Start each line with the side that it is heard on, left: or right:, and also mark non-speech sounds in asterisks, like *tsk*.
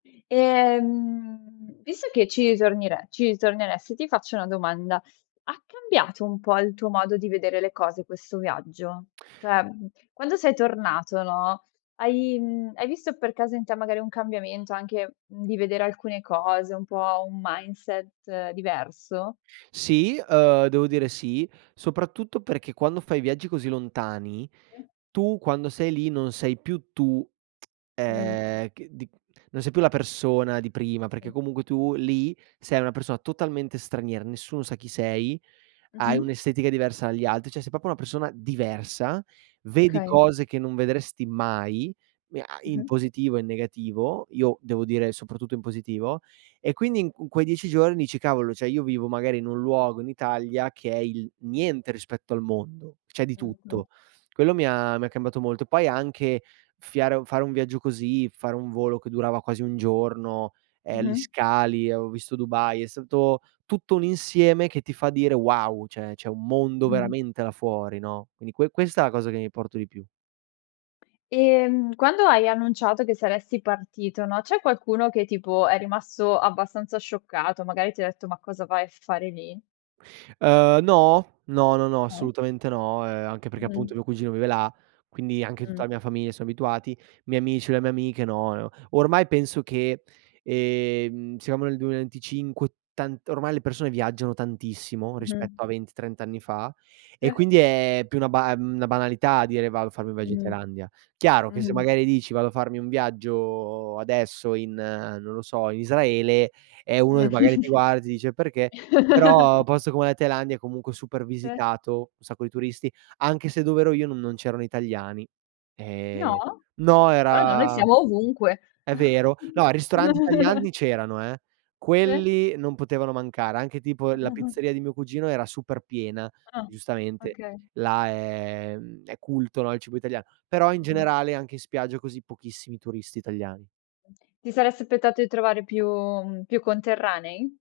left: Ehm, visto che ci ritornire ci ritorneresti, ti faccio una domanda: ha cambiato un po', il tuo modo di vedere le cose questo viaggio? Cioè, mhmm, quando sei tornato, no, hai, mhmm, hai visto per caso in te, magari, un cambiamento anche, mhmm, di vedere alcune cose, un po' un mindset diverso?
right: Sì, ehm, devo dire sì. Soprattutto perché, quando fai viaggi così lontani,
left: E
right: tu quando sei lì, non sei più tu, *tsk*
left: Mh.
right: ehm, che di non sei più la persona di prima. Perché comunque, tu lì, sei una persona totalmente straniera. Nessuno sa chi sei, hai
left: Mh-mh.
right: un'estetica diversa agli altri. Cioè, sei proprio una persona diversa. Vedi
left: Okay.
right: cose che non vedresti mai, mi ha in
left: Mh-mh.
right: positivo e in negativo. Io devo dire, soprattutto in positivo. E quindi i in quei 10 giorni dici: "Cavolo, cioè, io vivo magari in un luogo in Italia, che è il niente rispetto al mondo, c'è di tutto".
left: Erto.
right: Quello mi ha mi ha cambiato molto. Poi, anche fiare fare un viaggio così, fare un volo che durava quasi un giorno, ehm, gli
left: Mh-mh.
right: scali. Avevo visto Dubai, è stato tutto un insieme che ti fa dire: "Wow!" Cioè, c'è un mondo
left: Mh.
right: veramente, là fuori, no? Quindi, que questa è la cosa che mi porto di più.
left: E, mhmm, quando hai annunciato che saresti partito, no, c'è qualcuno che tipo, è rimasto abbastanza scioccato? Magari, ti detto: "Ma cosa vai a fare lì?"
right: Uhm, no. No, no, no,
left: Mh.
right: assolutamente no. Uhm, anche perché, appunto,
left: Mh-mh.
right: mio cugino vive là. Quindi, anche
left: Mh.
right: tutta la mia famiglia, son abituati, i miei amici, le mie amiche no, no. Ormai, penso che, ehm, siamo nel 2025, tant ormai le persone viaggiano tantissimo,
left: Mh-mh.
right: rispetto a 20, 30 anni fa. E
left: Sì.
right: quindi è più una ba ehm, una banalità dire, vado a farmi un viaggio in
left: Mh-mh.
right: Thailandia. Chiaro, che se magari dici, vado a farmi un viaggio adesso in non lo so, in Israele, eh, uno
left: Mh.
right: che magari ti guarda, ti dice: "Perché?" Però,
left: *chuckles*
right: posto come la Thailandia, comunque super
left: Te
right: visitato, un sacco di turisti. Anche se dov'ero io, non non c'erano italiani. Ehm,
left: No?
right: no
left: Strano. Noi
right: era
left: siamo ovunque.
right: è vero. No, ristoranti italiani
left: *chuckles*
right: c'erano eh.
left: Te
right: Quelli, non potevano mancare. Anche tipo, la
left: *chuckles*
right: pizzeria di mio cugino, era super piena,
left: Ah.
right: giustamente.
left: Okay.
right: Là, è, mhmm, è culto, no, il cibo italian però, in generale anche in spiaggia, così, pochissimi turisti italiani.
left: Ti saresti appettato i trovare più, mhmm, più conterranei?